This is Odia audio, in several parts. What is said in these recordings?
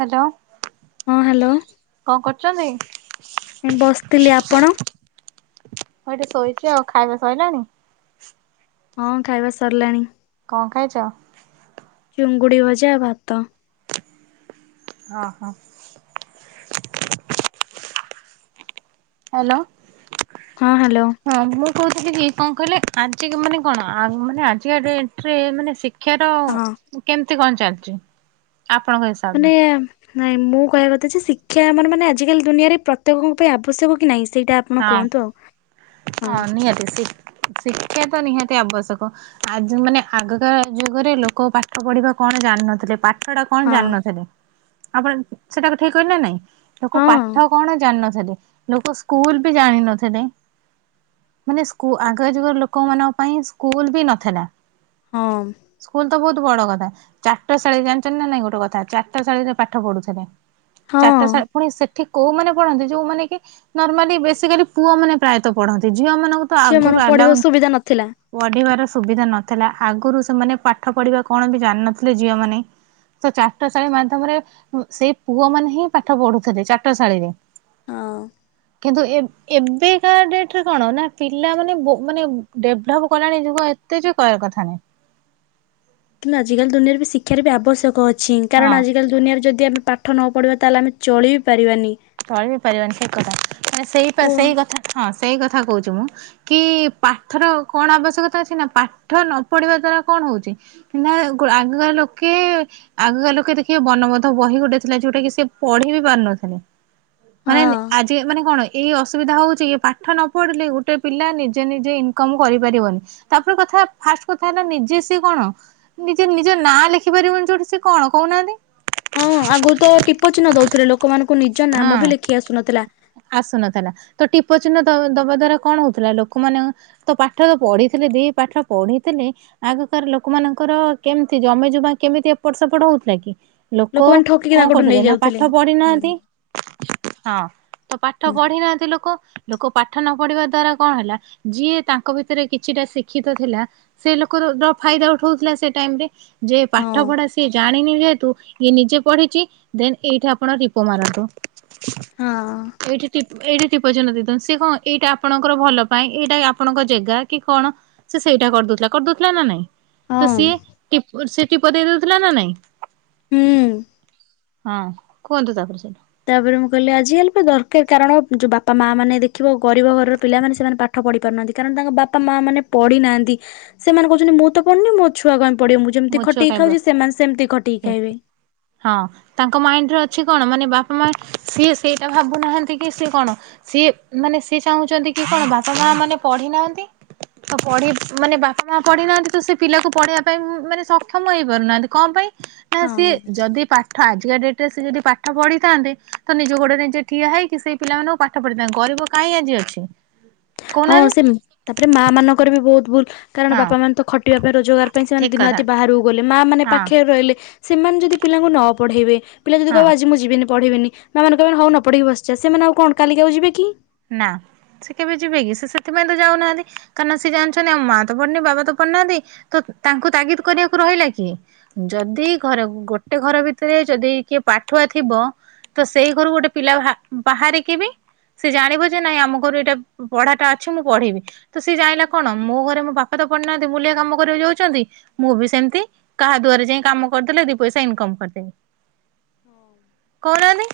ହାଲୋ, ହଁ ହ୍ୟାଲୋ କଁ କରୁଚନ୍ତି? ଏଁ ବସଥିଲି ଆପଣ? ମୁଁ ଏଇଠି ଶୋଇଚି ଆଉ ଖାଇବା ସଇଲାଣି? ହଁ ଖାଇବା ସରଲାଣି। କଁ ଖାଇଚ? ଚୁଙ୍ଗୁଡି ଭଜା, ଭାତ। ଅ ହ। ଆଲ। ହଁ ହାଲୋ। ହଁ ମୁଁ କହୁଥିଲି କି କଁ କହିଲେ ଆଜିକ୍ ମାନେ କଣ ଆଁ ମାନେ ଆଜିକା ଡେଟ୍ ରେ ମାନେ ଶି କ୍ଷାର ହଁ କେମିତି କଣ ଚାଲିଚି ଆପଣଙ୍କ ହିସା ମାନେ ନାଇଁ ମୁଁ କହିଆ କଥା ଯେ ଶିକ୍ଷା ମାନେ ମାନେ ଆଜିକାଲି ଦୁନିଆରେ ପ୍ରତ୍ୟେକଙ୍କ ପାଇଁ ଆବଶ୍ୟକ କି ନାଇଁ ସେଇଟା ଆ [unintelligible] ଣ ହଁ କୁହନ୍ତୁ ଆଉ? ହଁ ନିହାତି ଶି ଶିକ୍ଷା ତ ନିହାତି ଆବଶ୍ୟକ। ଆଜି ମାନେ ଆଗକାଳଆ ଯୁଗରେ ଲୋକ ପାଠ ପଢିବା କଣ ଜାଣ୍ ନଥିଲେ ପା ସେଡ଼ା କଣ ହଁ ଜାଣିନଥିଲେ ଆପଣ ସେଟାକୁ ଠିକ୍ କହିଲି ନା ନାଇଁ? ଲୋକ ହଁ ପାଠ କଣ ଜାନଥିଲେ ଲୋକ ସ୍କୁଲ୍ ବି ଜାଣିିନଥିଲେ। ମାନେ ସ୍କୁ ଆଗୟା ଯୁଗର ଲୋକମାନଙ୍କ ପାଇଁ ସ୍କୁଲ ବି ନଥେଲା। ହଁ ମ୍। ସ୍କୁଲ ତ ବହୁତ୍ ବଡ କଥା ଚାଟଶାଳୀ ଜାଣିଚନ୍ତି ନା ନାଇଁ ଗୋଟେ କଥା ଚାଟଶାଳୀରେ ପାଠ ପଢୁଥେଲେ। ହଁ ଚାଟଶା ପୁଣି ସେଠି କୋଉମାନେ ପଢନ୍ତି ଯୋଉମାନେ କି ନର୍ମାଲି ବେସିକାଲି ପୁଅ ମାନେ। ପ୍ରାଏତ ପଢନ୍ତି ଝିଅ ମାନଙ୍କୁ ତ ଝିଅ ଆଗରୁ ମାନଙ୍କୁ ଆଲାଉ ପଢିବାକୁ ନ ସୁବିଧା ନଥିଲା ପଢିବାର ସୁବିଧା ନଥିଲା ଆଗରୁ ସେମାନେ ପାଠ ପଢିବା କଣ ବି ଜାନଥିଲେ ଝିଅମାନେ। ତ ଚାଟଶାଳୀ ମାଧ୍ୟମରେ ଉୁଁ ସେଇ ପୁଅ ମାନେ ହିଁ ପାଠ ପଢୁଥିଲେ ଚାଟଶାଳୀରେ। ହଁ କିନ୍ତୁ ଏବ୍ ଏବେ [unintelligible] ଡେଟ୍ ରେ କଣ ନା ପିଲା ମାନେ ବୋ ମାନେ ଡେଭଲପ୍ କଲାଣି ଯୁଗ ଏତେ ଯେ କୟା କଥା ନାଇଁ। କିନ୍ତ ଆଜିକାଲି ଦୁନିଆରେ ବି ଶିକ୍ଷାର ବି ଆବଶ୍ୟକ ଅଛି ହଁ କାରଣ ଆଜି [unintelligible] କାଲି ଦୁନିଆରେ ଯଦି ଆମେ ପାଠ ନ ପଢ଼ିବା ତାହେଲେ ଆମେ ଚଳି ବି ପାରିବାନି। ଚଳି ବି ପାରିବାନି ସେ କଥା ମାନେ ସେଇ ପା କୁହ ସେଇ କଥା ହଁ ସେଇ କଥା କହୁଚୁ ମୁଁ କି ପାଠର କଣ ଆବଶ୍ୟକତା ଅଛି ନା ପାଠ ନ ପଢିବା ଦ୍ଵାରା କଣ ହଉଚି? ନା [unintelligible] ଆଗକା [unintelligible] ଲୋକେ ଆଗକାନା ଲୋକେ ଦେଖିବ ବନବୋଧ ବହି ଗୋଟେ ଥିଲା ଯୋଉଟା କି ସେ ପଢି ବି ପାରୁନଥିଲେ। ହଁ ମାନେ ଏମତି ଆଜ କି ମାନେ କଣ ଏଇ ଅସୁବିଧା ହେଉଛି କି ପାଠ ନ ପଢ଼ିଲେ ଗୋଟେ ପିଲା ନିଜେ ନିଜେ ଇନକମ କରିପାରିବନି। ତାପରେ କଥା ଫାଷ୍ଟ କଥା ହେଲା ନିଜେ ସିଏ କଣ ନିଜେ ନିଜ ନାଁ ଲେଖିପାରିବନି ଯୋଉଠି ସେ କଣ କହୁନାହାନ୍ତି। ହଁ ଆଗରୁ ତ ଟିପ ଚିହ୍ନ ଦଉଥିଲେ ଲୋକମାନଙ୍କୁ ନିଜ ନାମ ହଁ ବି ଲେଖି ଆସୁନଥିଲା। ଆସୁନଥିଲା ତ ଟିପ ଚିହ୍ନ ଦ ଦବା ଦ୍ଵାରା କଣ ହଉଥିଲା ଲୋକମାନେ ତ ପାଠ ତ ପଢିଥିଲେ ଦି ପାଠ ପଢିଥିଲେ ଆଗ କାର ଲୋକମାନଙ୍କର କେମିତି ଜମି ଜମା କେମିତି ଏପଟ ସେପଟ ହଉଥିଲା କି ଲୋକ ଲୋକମାନେ ଠକିକି କଣ ତାଙ୍କଠୁ କରୁଥିଲେ ନା ନେଇଯାଉଥିଲେ। ପାଠ ହୁଁ ପଢିନାହାନ୍ତି। ହଁ ତ ପାଠ ହୁଁ। ପଢି ନାହାନ୍ତି ଲୋକ ଲୋକ ପାଠ ନ ପଢିବା ଦ୍ଵାରା କଣ ହେଲା ଯିଏ ତାଙ୍କ ଭିତରେ କିଛିଟା ଶିକ୍ଷିତ ଥିଲା। ସେ ଲୋକର ଯ ଫାଇଦା ଉଠଉଥିଲା ସେ ଟାଇମରେ। ଯେ ହଁ ପାଠ ପଢା ସିଏ ଜାଣିନି ଯେହେତୁ ଇଏ ନିଜେ ପଢିଛି ଦେନ ଏଇଠି ଆପଣ ଟୀପ ମାରନ୍ତୁ। ହଁ ଏଇଠି ଟିପ୍ ଏଇଠି ଟିପଚିହ୍ନ ଦେଇଦିଅନ୍ତୁ ସେ କଣ ଏଇଟା ଆପଣଙ୍କର ଭଲ ପାଇଁ ଏଇଟା ଆପଣଙ୍କ ଜେଗା କି କଣ ସେ ସେଇଟା କରିଦଉଥିଲା କରିଦଉଥିଲା ନା ନାଇଁ। ତ ହଁ ସିଏ ଟି ସେ ଟିପ ଦେଇ ଦଉଥିଲା ନା ନାଇଁ। ହୁଁ। ହଁ କୁହନ୍ତୁ ତାପରେ ସେଇଠୁ। ତାପରେ ମୁଁ କହିଲି ଆଜି କାଲି ପା ଦରକାର କାରଣ ଯୋଉ ବାପା ମା ମାନେ ଦେଖିବ ଗରିବ ଘରର ପିଲାମାନେ ସେମାନେ ପା ଠ ପଢି ପାରୁନାହାନ୍ତି କାରଣ ତାଙ୍କ ବାପା ମା ମାନେ ପଢିନାହାନ୍ତି ସେମାନେ କହୁଛନ୍ତି ମୁଁ ତ ପଢନି ମୋ ଛୁଆ କାଇଁ ପଡ଼ିବ ମୁଁ ମୋ ଯେମିତି ଛୁଆ ଖଟିକି ଖାଉଛି କାଇଁ ସେମାନେ ସେମିତି ଖଟିକି ଖାଇବେ। ହଁ। ତାଙ୍କ ମାଇଣ୍ଡରେ ଅଛି କଣ ମାନେ ବାପା ମା ସିଏ ସେଇଟା ଭାବୁନାହାନ୍ତି କି ସିଏ କଣ ସିଏ ମାନେ ସିଏ ଚାହୁଁଛନ୍ତି କି କଣ ବାପା ମା ମାନେ ପଢି ନାହାନ୍ତି ତ ପଢି ମାନେ ବାପା ମା ପଢି ନାହାନ୍ତି ତ ସେ ପିଲାକୁ ପଢେଇବା ପାଇଁ ଉଁ ମାନେ ସକ୍ଷମ ହେଇପାରୁନାହାନ୍ତି କଂପାଇଁ ନା ହଁ। ସିଏ ଯଦି ପା ଠ ଆଜିକା ଡେଟ ରେ ସେ ଯଦି ପାଠ ପଢିଥାନ୍ତେ ତ ନିଜ ଗୋଡରେ ନିଜେ ଠିଆ ହେଇକି ସେଇ ପିଲାମାନଙ୍କୁ ପା ଠ ପଢିଥାନ୍ତେ ଗରିବ କାଇଁ ଆଜି ଅଛି ହଁ କହୁନାହାନ୍ତି ସେ ତାପରେ ମା ମାନଙ୍କର ବି ବହୁତ ଭୁଲ କାରଣ ହଁ ବାପା ମାନେ ତ ଖଟିବା ପାଇଁ ରୋଜଗାର ପାଇଁ ସେମାନେ ଠିକ ଦିନ କଥା ରାତି ବାହାରକୁ ଗଲେ ମା ମାନେ ହଁ ପାଖରେ ରହିଲେ ସେମାନେ ଯଦି ପିଲାଙ୍କୁ ନ ପଢେଇବେ ପିଲା ଯଦି ହଁ। କହିବ ଆଜି ମୁଁ ଯିବିନି ପଢ଼ିବିନି ମା ମାନେ କହିବେ ହଉ ନ ପଢିକି ବସିଜା ସେମାନେ ଆଉ କଣ କାଲିକି ଆଉ ଯିବେ କି। ନା ସେ କେବେ ଯିବେ କିି ସେ ସେଥିପାଇଁ ତ ଯାଉନାହାନ୍ତି। କାରଣ ସେ ଜାଣିଚନ୍ତି ଆମ ମା ତ ପଢୁନି ବାବା ତ ପଢୁନାହାନ୍ତି ତ ତାଙ୍କୁ ତାଗିଦି କରିବାକୁ ରହିଲା କିଏ। ଯଦି ଘର ଗୋଟେ ଘର ଭିତରେ ଯଦି କିଏ ପାଠୁଆ ଥିବ। ତ ସେଇ ଘରୁ ଗୋଟେ ପିଲା ବା ବାହାରିକ ବି ସେ ଜାଣିବ ଯେ ନାଇଁ ଆମ ଘରୁ ଏଇଟା ପଢାଟା ଅଛି ମୁଁ ପଢିବି। ତ ସିଏ ଜାଣିଲା କଣ ମୋ ଘରେ ମୋ ବାପା ତ ପଢିନାହାନ୍ତି ମୁଲିଆ କାମ କରିବାକୁ ଯାଉଛନ୍ତି ମୁଁ ବି ସେମିତି କାହା ଦୁଆରେ ଯାଇ କାମ କରିଦେଲେ ଦି ପଇସା ଇନିକମ କରିଦେବି। କଉନାଆନ୍ତି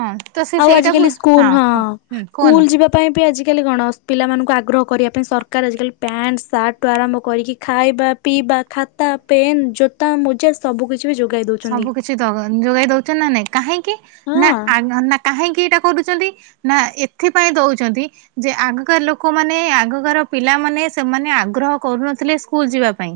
ହଁ ତ ସେ ସେଇଟାକୁ କୁଲୁ ହଁ କୁହ ହୁଁ କୁହନ୍ତୁ। କୁଲୁ ଯି ବା ପାଇଁ ବି ଆଜିକାଲି କଣ ପିଲାମାନଙ୍କୁ ଆଗ୍ରହ କରିବା ପାଇଁ ସରକାର ଆଜିକାଲି ପ୍ୟାଣ୍ଟ ସାର୍ଟୁ ଆରମ୍ଭ କରିକି ଖାଇବା ପିଇବା ଖାତା ପେନ୍ ଜୋତା ମୋଜା ସବୁକିଛି ବି ଯୋଗାଇ ଦେଉଛନ୍ତି। ଛିତ ଯୋଗେଇ ଦଉଛନ୍ତି ନା ନାଇଁ କାହିଁକି ହଁ ନା ଆ ନ ନା କାହିଁକି ଏଇଟା କରୁଛନ୍ତି ନା ଏଥିପାଇଁ ଦଉଛନ୍ତି। ଯେ ଆଗକାର ଲୋକମାନେ ଆଗକାର ପିଲାମାନେ ସେମାନେ ଆଗ୍ରହ କରୁନଥିଲେ ସ୍କୁଲ ଯିବା ପାଇଁ।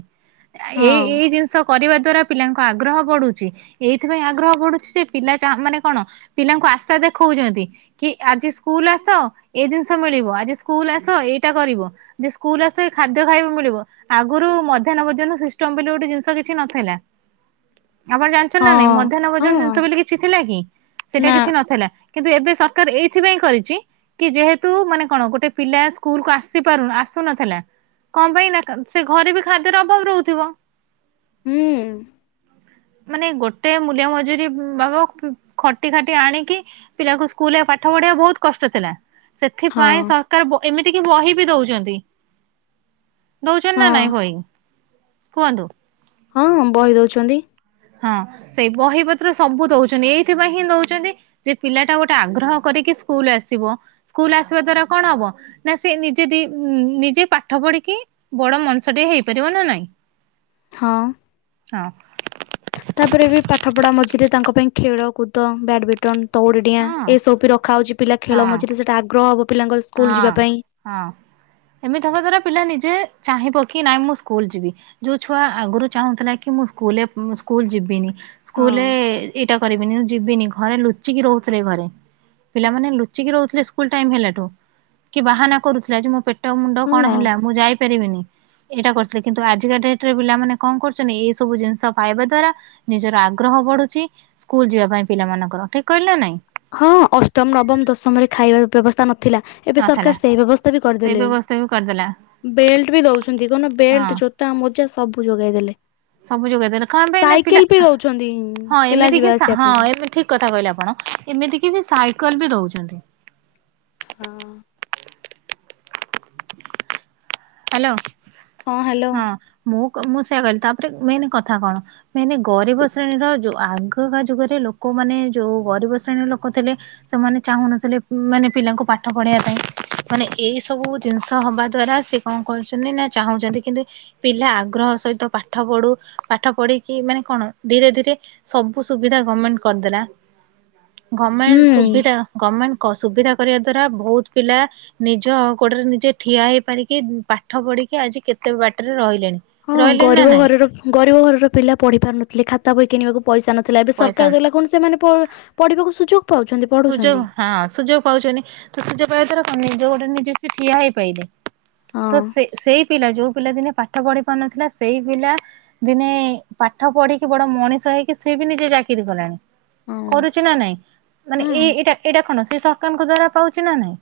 ହଁ ଏଇ ଏଇ ଜିନିଷ କରିବା ଦ୍ଵାରା ପିଲାଙ୍କ ଆଗ ଗ୍ରହ ବଢୁଛି ଏଇଥିପାଇଁ ଆଗ୍ରହ ବଢୁଛି ଯେ ପିଲା ଚା ମାନେ କଣ ପିଲାଙ୍କୁ ଆଶା ଦେଖଉଛନ୍ତି। କି ଆଜି ସ୍କୁଲ ଆସ ଏ ଜିନିଷ ମିଳିବ ଆଜି ସ୍କୁଲ ଆସ ଏଇଟା କରିବ। ଯେ ସ୍କୁଲ ଆସ ଏଇ ଖାଦ୍ୟ ଖାଇବାକୁ ମିଳିବ। ଆଗରୁ ମଧ୍ୟାହ୍ନ ଭୋଜନ ସିଷ୍ଟମ ବୋଲି ଗୋଟେ ଜିନିଷ କିଛି ନଥିଲା। ଆପଣ ଜାଣିଛନ୍ତି ନା ନାଇଁ ହଁ ମଧ୍ୟାହ୍ନ ଭୋଜନ ହଁ ଜିନିଷ ବୋଲି କିଛି ଥିଲା କି ସେଇଟା ନା କିଛି ନଥିଲା। କିନ୍ତୁ ଏବେ ସରକାର ଏଇଥିପାଇଁ କରିଛି। କି ଯେହେତୁ ମାନେ କଣ ଗୋଟେ ପିଲା ସ୍କୁଲ କୁ ଆସି ପାରୁ ଆସୁନଥିଲା। କଣ ପାଇଁ ନା ସେ ଘରେ ବି ଖାଦ୍ୟର ଅଭାବ ରହୁଥିବ। ହୁଁ। ମାନେ ଗୋଟେ ମୂଲ୍ୟ ମଜୁୁରୀ ବାବ ଖଟି ଖଟି ଆଣିକି ପିଲାଙ୍କୁ ସ୍କୁଲ ରେ ପାଠ ପଢିବା ବହୁତ କଷ୍ଟ ଥିଲା। ସେଥିପାଇଁ ହଁ ସରକାର ବ ଏମିତି କି ବହି ବି ଦଉଛନ୍ତି। ଦଉଛନ୍ତି ନା ହଁ ନାଇଁ ବହି କୁହନ୍ତୁ। ହଁ ବହି ଦଉଛନ୍ତି। ହଁ ସେଇ ବହି ପତ୍ର ସବୁ ଦଉଛନ୍ତି ଏଇଥିପାଇଁ ହିଁ ନଉଛନ୍ତି ଯେ ପିଲା ଟା ଗୋଟେ ଆଗ୍ରହ କରିକି ସ୍କୁଲ ଆସିବ ସ୍କୁଲ ଆସିବା ଦ୍ଵାରା କଣ ହବ। ନା ସେ ନିଜେ ଵି ଉଁ ନିଜେ ପାଠ ପଢିକି। ବଡ ମନିଷ ଟିଏ ହେଇପାରିବ ନା ନାଇଁ। ହଁ। ହଁ। ତାପରେ ବି ପାଠପଢ଼ା ମଝିରେ ତାଙ୍କ ପାଇଁ ଖେଳକୁଦ ବ୍ୟାଡମିଣ୍ଟନ। ତଉଡିଡିଆ ହଁ ଏସବୁ ବି ରଖାହଉଛି ପିଲା ଖେଳ ହଁ ମଝିରେ ସେଇଟା ଆଗ୍ରହ ହବ ପିଲାଙ୍କର ସ୍କୁଲ ହଁ ଯିବା ପାଇଁ ହଁ ଏମିତି ହବା ଦ୍ଵାରା ପିଲା ନିଜେ ଚାହିଁ ବକି ନାଇଁ ମୁଁ ସ୍କୁଲ ଯିବି। ଯୋଉ ଛୁଆ ଆଗରୁ ଚାହୁଁଥିଲା କି ମୁଁ ସ୍କୁଲରେ ସ୍କୁଲ ଯିବିନି। ସ୍କୁଲରେ ହଁ ଏଇଟା କରିବିନି ଯିବିନି ଘରେ ଲୁଚୁ ଲୁଚିକି ରହୁଥିଲେ ଘରେ ପିଲାମାନେ ଲୁଚିକି ରହୁଥିଲେ ସ୍କୁଲ ଟାଇମ ହେଲାଠୁ। କି ବାହାନା କରୁଥିଲା ଯେ ମୋ ପେଟ ମୁଣ୍ଡ କଣ ହଁ ହେଲା ମୁଁ ଯାଇପାରିବିନି। ଏଇଟା କରିଥିଲେ କିନ୍ତୁ ଆଜିକା ଡେଟରେ ପିଲାମାନେ କଣ କରୁଛନ୍ତି ଏ ସବୁ ଜିନିଷ ପାଇବା ଦ୍ୱାରା ନିଜର ଆଗ୍ରହ ବଢୁଛି ସ୍କୁଲ ଯିବା ପାଇଁ ପିଲା ପିଲାମାନଙ୍କର ଠିକ କହିଲି ନା ନାଇଁ। ହଁ ଅଷ୍ଟମ ନବମ ଦଶମରେ ଖାଇବାର ବ୍ୟବସ୍ଥା ନଥିଲା। ଏବେ ନଥିଲା ସରକାର ସେଇ ବ୍ୟବସ୍ଥା ବି ସେଇ କରିଦେଲେ ବ୍ୟବସ୍ଥା ବି କରିଦେଲା ବେଲ୍ଟ ବି ଦଉଛନ୍ତି କଣ ହଁ ବେଲ୍ଟ ଜୋ ଜୋତା ମୋଜା ସବୁ ଯୋଗାଇ ଦେଲେ। ସବୁ ଯୋଗାଇ ଦେଲେ କଣ ପାଇଁ ନା ପିଲା ସାଇକେଲ ବି ଦଉଛନ୍ତି ହଁ ପିଲା ଏମିତି ଯିବା ସା ଆସିବା ହଁ ପାଇଁ ଏମିତି ଠିକ କଥା କହିଲେ ଆପଣ ଏମିତିକି ବି ସାଇକେଲ ବି ଦଉଛନ୍ତି। ହଁ। ହ୍ୟାଲୋ ହଁ ମୁଁ କ ମୁଁ ସେଇଆ କହିଲି ତାପରେ ମେନ କଥା କଣ ନାଇଁ ନାଇଁ ଗରିବ ଶ୍ରେଣୀର ଯୋଉ ଆଗକା ଯୁଗରେ ଲୋକମାନେ ଯୋଉ ଗରିବ ଶ୍ରେଣୀର ଲୋକ ଥିଲେ। ସେମାନେ ଚାହୁଁନଥିଲେ ମାନେ ପିଲାଙ୍କୁ ପାଠ ପଢେଇବା ପାଇଁ ମାନେ ଏଇ ସବୁ ଜିନିଷ ହବା ଦ୍ଵାରା ସେ କଣ କହିଛନ୍ତି ନା ଚାହୁଁଛନ୍ତି କିନ୍ତୁ ପିଲା ଆଗ୍ରହ ସହିତ ପାଠ ପଢୁ ପାଠ ପଢିକି ମାନେ କଣ ଧୀରେ ଧୀରେ ସବୁ ସୁବିଧା ଗମେଣ୍ଟ କରିଦେଲା ଗମେଣ୍ଟ ହୁଁ। ସୁବିଧା ଗମେଣ୍ଟ କ ସୁବିଧା କରିବା ଦ୍ଵାରା ବହୁତ ପିଲା ନିଜ ଗୋଡରେ ନିଜେ ଠିଆ ହେଇପାରିକି କିଏ ପାଠ ପଢିକି ଆଜି କେତେ ବାଟରେ ରହିଲେଣି। ହଁ ରହିଲେଣି ନା ଗରିବ ନାଇଁ ଘରର ଗରିବ ଘରର ପିଲା ପଢି ପାରୁନଥିଲେ ଖାତା ବହି କିଣିବାକୁ ପଇସା ନଥିଲା ଏବେ ପଇସା ସରକାର ଦେଲା କଣ ସେମାନେ ପ-ପଢିବାକୁ ସୁଯୋଗ ପାଉଛନ୍ତି। ପଢ଼ୁଛନ୍ତି ସୁଯୋଗ ହଁ ସୁଯୋଗ ପାଉଛନ୍ତି ତ ସୁଯୋଗ ପାଇବା ଦ୍ୱାରା କ ନିଜ ଗୋଟେ ନିଜେ ସେ ଠିଆ ହେଇ ପାଇଲେ। ତ ହଁ ସେ ସେଇ ପିଲା ଯୋଉ ପିଲା ଦିନେ ପାଠ ପଢି ପାରୁନଥିଲା ସେଇ ପିଲା ଦିନେ ପାଠ ପଢିକି ବଡ ମଣିଷ ହେଇକି ସିଏ ବି ନିଜେ ଚାକିରି କଲାଣି। ହଁ କରୁଛି ନା ନାଇଁ? ମାନେ ହଁ ଏଇ ଏଇଟା ଏଇଟା କଣ ସେ ସରକାରଙ୍କ ଦ୍ଵାରା ପାଉଛି ନା ନାଇଁ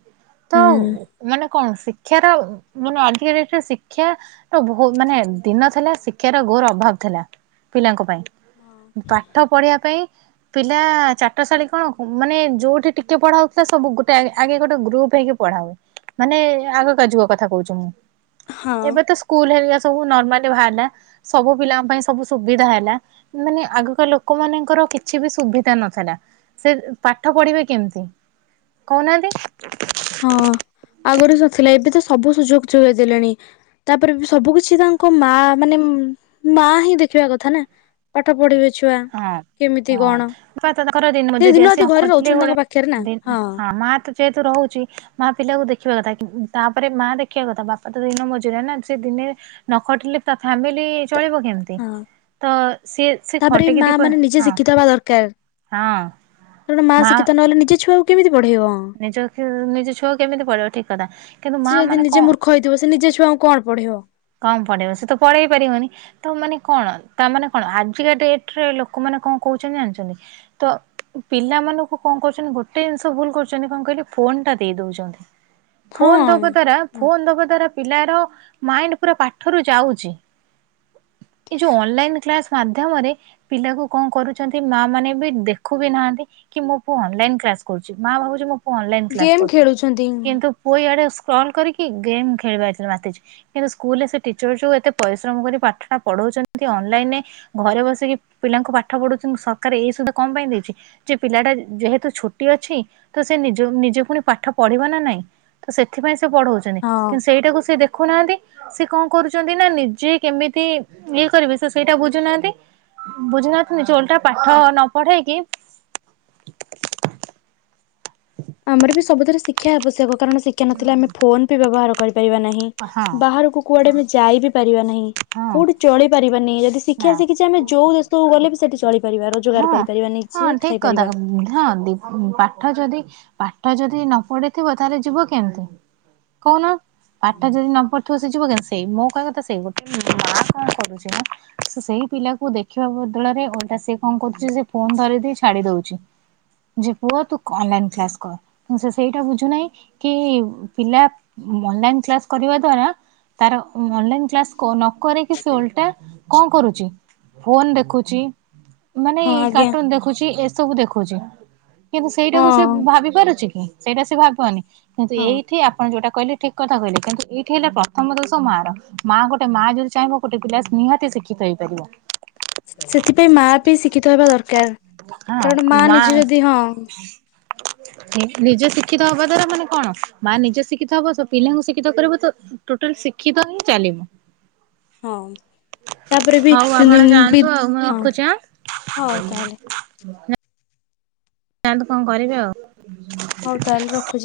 ତ ହୁଁ। ମାନେ କଣ ଶିକ୍ଷାର ମାନେ ଆଜିକା ଡେଟରେ ଶିକ୍ଷା ତ ବହୁ ମାନେ ଦିନ ଥିଲା ଶିକ୍ଷାର ଘୋର ଅଭାବ ଥିଲା ପିଲାଙ୍କ ପାଇଁ। ପାଠ ପଢିବା ପାଇଁ ପିଲା ଚାଟଶାଳୀ କଣ ମାନେ ଯୋଉଠି ଟିକେ ପଢା ହଉଥିଲା ସବୁ ଗୋଟେ ଆଗେ ଗୋଟ ଗ୍ରୁପ୍ ହେଇକି ପଢା ହୁଏ ମାନେ ଆଗ କା ଯୁଗ କଥା କହୁଛ ମୁଁ ହଁ। ଏବେ ସ୍କୁଲ ହେରିକା ସବୁ ନର୍ମାଲ ବାହାରିଲା ସବୁ ପିଲାଙ୍କ ପାଇଁ ସବୁ ସୁବିଧା ହେଲା ମାନେ ଆଗକା ଲୋକ ମାନଙ୍କର କିଛି ବି ସୁବିଧା ନଥିଲା ସେ ପାଠ ପଢିବେ କେମିତି କହୁନାହାନ୍ତି ହଁ ଆଗରୁ ସବୁଥିଲା ଏବେ ତ ସବୁ ସୁଯୋଗ ଯୋଗେଇ ଦେଲେଣି ତାପରେ ବି ସବୁ କିଛି ତାଙ୍କ ମା ମାନେ ମା ହିଁ ଦେଖିବା କଥା ନା ପାଠ ପଢିବେ ଛୁଆ ହଁ। କେମିତି ହଁ କଣ? [unintelligible] ସେ ଦିନ ରାତି ଘରେ ରହୁଛନ୍ତି ତାଙ୍କ ପାଖରେ ନା ହଁ ଯେହେତୁ ରହୁଛି [unintelligible] ମା ପିଲାକୁ ଦେଖିବା କଥା ତାପରେ ମା ଦେଖିବା କଥା ବାପା ତ ଦିନ ମଜୁର ନା ସେ ଦିନେ ନ ଖଟିଲେ ତା ଫ୍ୟାମିଲି ଚଳିବ କେମତି ହଁ ତ ସିଏ ସେ ତାପରେ ଖଟିକି ମା ଦି ପଇ ମାନେ ନିଜେ ହଁ ଶିଖିତ ହେବେ ଦରକାର ହଁ ଯୋଉଠି ମା ଶିକ୍ଷିତ ନହେଲେ ନିଜ ଛୁଆକୁ କେମିତି ପଢେଇବ ନିଜ ନିଜ ଛୁଆ କେମିତି ପଢ଼େଇବ ଠିକ କଥା କିନ୍ତୁ ମା ମାନେ କଣ ଥିବ ସେ ନିଜ ଛୁଆଙ୍କୁ କଣ ପଢେଇବ? କଣ ପଢେଇବ ସେ ତ ପଢେଇ ପାରିବନି ତ ମାନେ କଣ ତା ମାନେ କଣ ତା ମାନେ କଣ ଆଜିକା ଡେଟ ରେ ଲୋକମାନେ କଣ କହୁଛନ୍ତି ଜାଣିଛନ୍ତି ତ ପିଲାମାନଙ୍କୁ କଣ କରୁଛନ୍ତି ଗୋଟେ ଜିନିଷ ଭୁଲ କରୁଛନ୍ତି କଣ କହିଲେ ଫୋନ ଟା ଦେଇ ଦଉଛନ୍ତି ଫୋନ ଦବା ଦ୍ଵାରା ହଁ ଫୋନ ଦବା ଦ୍ଵାରା ପିଲାର ମାଇଣ୍ଡ ପୁରା ପାଠରୁ ଯାଉଛି ଏ ଯୋଉ ଅନଲାଇନ କ୍ଲାସ ମାଧ୍ୟମରେ ପିଲାକୁ କଣ କରୁଛନ୍ତି ମା ମାନେ ବି ଦେଖୁ ବି ନାହାନ୍ତି କି ମୋ ପୁ ଅନଲାଇନ କ୍ଲାସ କରୁଛି ମା ଭାବୁଛି ମୋ ପୁଅ ଅନଲାଇ କ୍ଲାସ ଗେମ୍ କରୁଛି ଖେଳୁଛନ୍ତି କିନ୍ତୁ ପୁଅ ଇଆଡ଼େ ସ୍କ୍ରୋଲ କରିକି ଗେମ୍ ଖେଳିବାରେ ମାତିଛି କିନ୍ତୁ ସ୍କୁଲରେ ସେ ଟିଚର ଯେଉଁ ଏତେ ପରିଶ୍ରମ କରି ପାଠଟା ପଢ଼ାଉଛନ୍ତି ଅନଲାଇନ ରେ ଘରେ ବସିକି ପିଲାଙ୍କୁ ପାଠ ପଢଉଛନ୍ତି ସରକାର ଏଇ ସୁବଧା କଣ ପାଇଁ ଦେଇଛନ୍ତି ଯେ ପିଲା ଟା ଯେହେତୁ ଛୁଟି ଅଛି ତ ସେ ନିଜ ନିଜେ ପୁଣି ପାଠ ପଢିବ ନା ନାଇଁ ତ ସେଥିପାଇଁ ସେ ପଢଉଛନ୍ତି ହଁ କିନ୍ତୁ ସେଇଟାକୁ ସେ ଦେଖୁନାହାନ୍ତି ସେ କଣ କରୁଛନ୍ତି ନା ନିଜେ କେମିତି ଇଏ କରିବେ ସେ ସେଇଟା ବୁଝୁନାହାନ୍ତି ବୁଝିିନାହାନ୍ତି ନିଜେ ଓଲଟା ପାଠ ନ ପଢେଇକି- [inaudible] ଆମର ବି ସବୁଥିରେ ଶିକ୍ଷା ଆବଶ୍ୟକ କାରଣ ଶିକ୍ଷା ନଥିଲେ ଆମେ ଫୋନ ବି ବ୍ୟବହାର କରିପାରିବା ନାହିଁ ହଁ ବାହାରକୁ କୁଆଡେ ଆମେ ଯାଇ ବିି ପାରିବା ନାହିଁ ହଁ କୋଉଠି ଚଳି ପାରିବାନି ଯଦି- ନା ଶିକ୍ଷା ଶିଖିଛେ ଆମେ ଯେଉଁ ଦେଶକୁ ଗଲେ ବି ସେଠି ଚଳିପାରିବା ହଁ ରୋଜଗାର କରିପାରିବା ହଁ ନିଜେ ଠିକ ଖାଇପାରିବା କଥା ହଁ ଦୀପ ପାଠ ଯଦି ପାଠ ଯଦି ନ ପଢିଥିବ ତାହେଲେ ଯିବ କେମତି? କହୁନ ପାଠ ଯଦି ନ ପଢ଼ି ଯିବ କେମିତି ମୋ କହିବା କଥା ସେଇ ଗୋଟେ ମା କଣ କରୁଛି ସେଇ ପିଲାକୁ ଦେଖିବା ବଦଳରେ ଓଲଟା ସେ କଣ କରୁଛି ସେ ଫୋନ ଧରି ଦେଇ ଛାଡି ଦଉଛି ଯେ ପୁଅ ତୁ ଅନଲାଇନ କ୍ଲାସ କର କି ସେ ସେଇଟା ବୁଝୁନାହିଁ କି ପିଲା- ଅନଲାଇନ୍ କ୍ଲାସ୍ କରିବା ଦ୍ଵାରା ତାର ଅନଲାଇନ୍ କ୍ଲାସ ନକରିକି ସେ ଓଲଟା କଣ କରୁଛି ଫୋନ ଦେଖୁଛି ମାନେ ହଁ ଏଇ ଆଜ୍ଞା କାର୍ଟୁନ ଦେଖୁଛି ଏସବୁ ଦେଖୁଛି କିନ୍ତୁ ସେଇଟାକୁ ସେ ହଁ ଭାବି ପାରୁଛି କି ସେଇଟା ସେ ଭାବିବନି କିନ୍ତୁ ହଁ ଏଇଠି ଆପଣ ଯୋଉଟା କହିଲେ ଠିକ କଥା କହିଲେ କିନ୍ତୁ ଏଇଠି ହେଲା ପ୍ରଥମ ଦୋଷ ମାଆର ମା ଗୋଟେ ମା ଯଦି ଚାହିଁବ ଗୋଟେ ପିଲା ନିହାତିି- ସେ ଶିକ୍ଷିତ ହେଇପାରିବ ସେଥିପାଇଁ ମା ବି ଶିକ୍ଷିତ ହେବା ଦରକାର କାରଣ ମା ନିଜେ ଯଦି ହଁ- [unintelligible] ନିଜେ ଶିକ୍ଷିତ ହବା ଦ୍ଵାରା ମାନେ କଣ ମା ନିଜେ ଶିକ୍ଷିତ ହବ ପିଲାଙ୍କୁ ଶିକ୍ଷିତ କରିବ ତ ଟୋଟାଲ ଶିକ୍ଷିତ ହିଁ ଚାଲିବ ହଁ- ତାପରେ ବି- ହଉ ଆପଣ ବି ଯାଆନ୍ତୁ ଆଉ ମୁଁ -ହଁ ରଖୁଛି ଆଁ -ହଉ ତାହେଲେ। ଯାଆନ୍ତୁ କଣ କରିବେ ଆଉ। ହଉ ତାହେଲେ ରଖ୍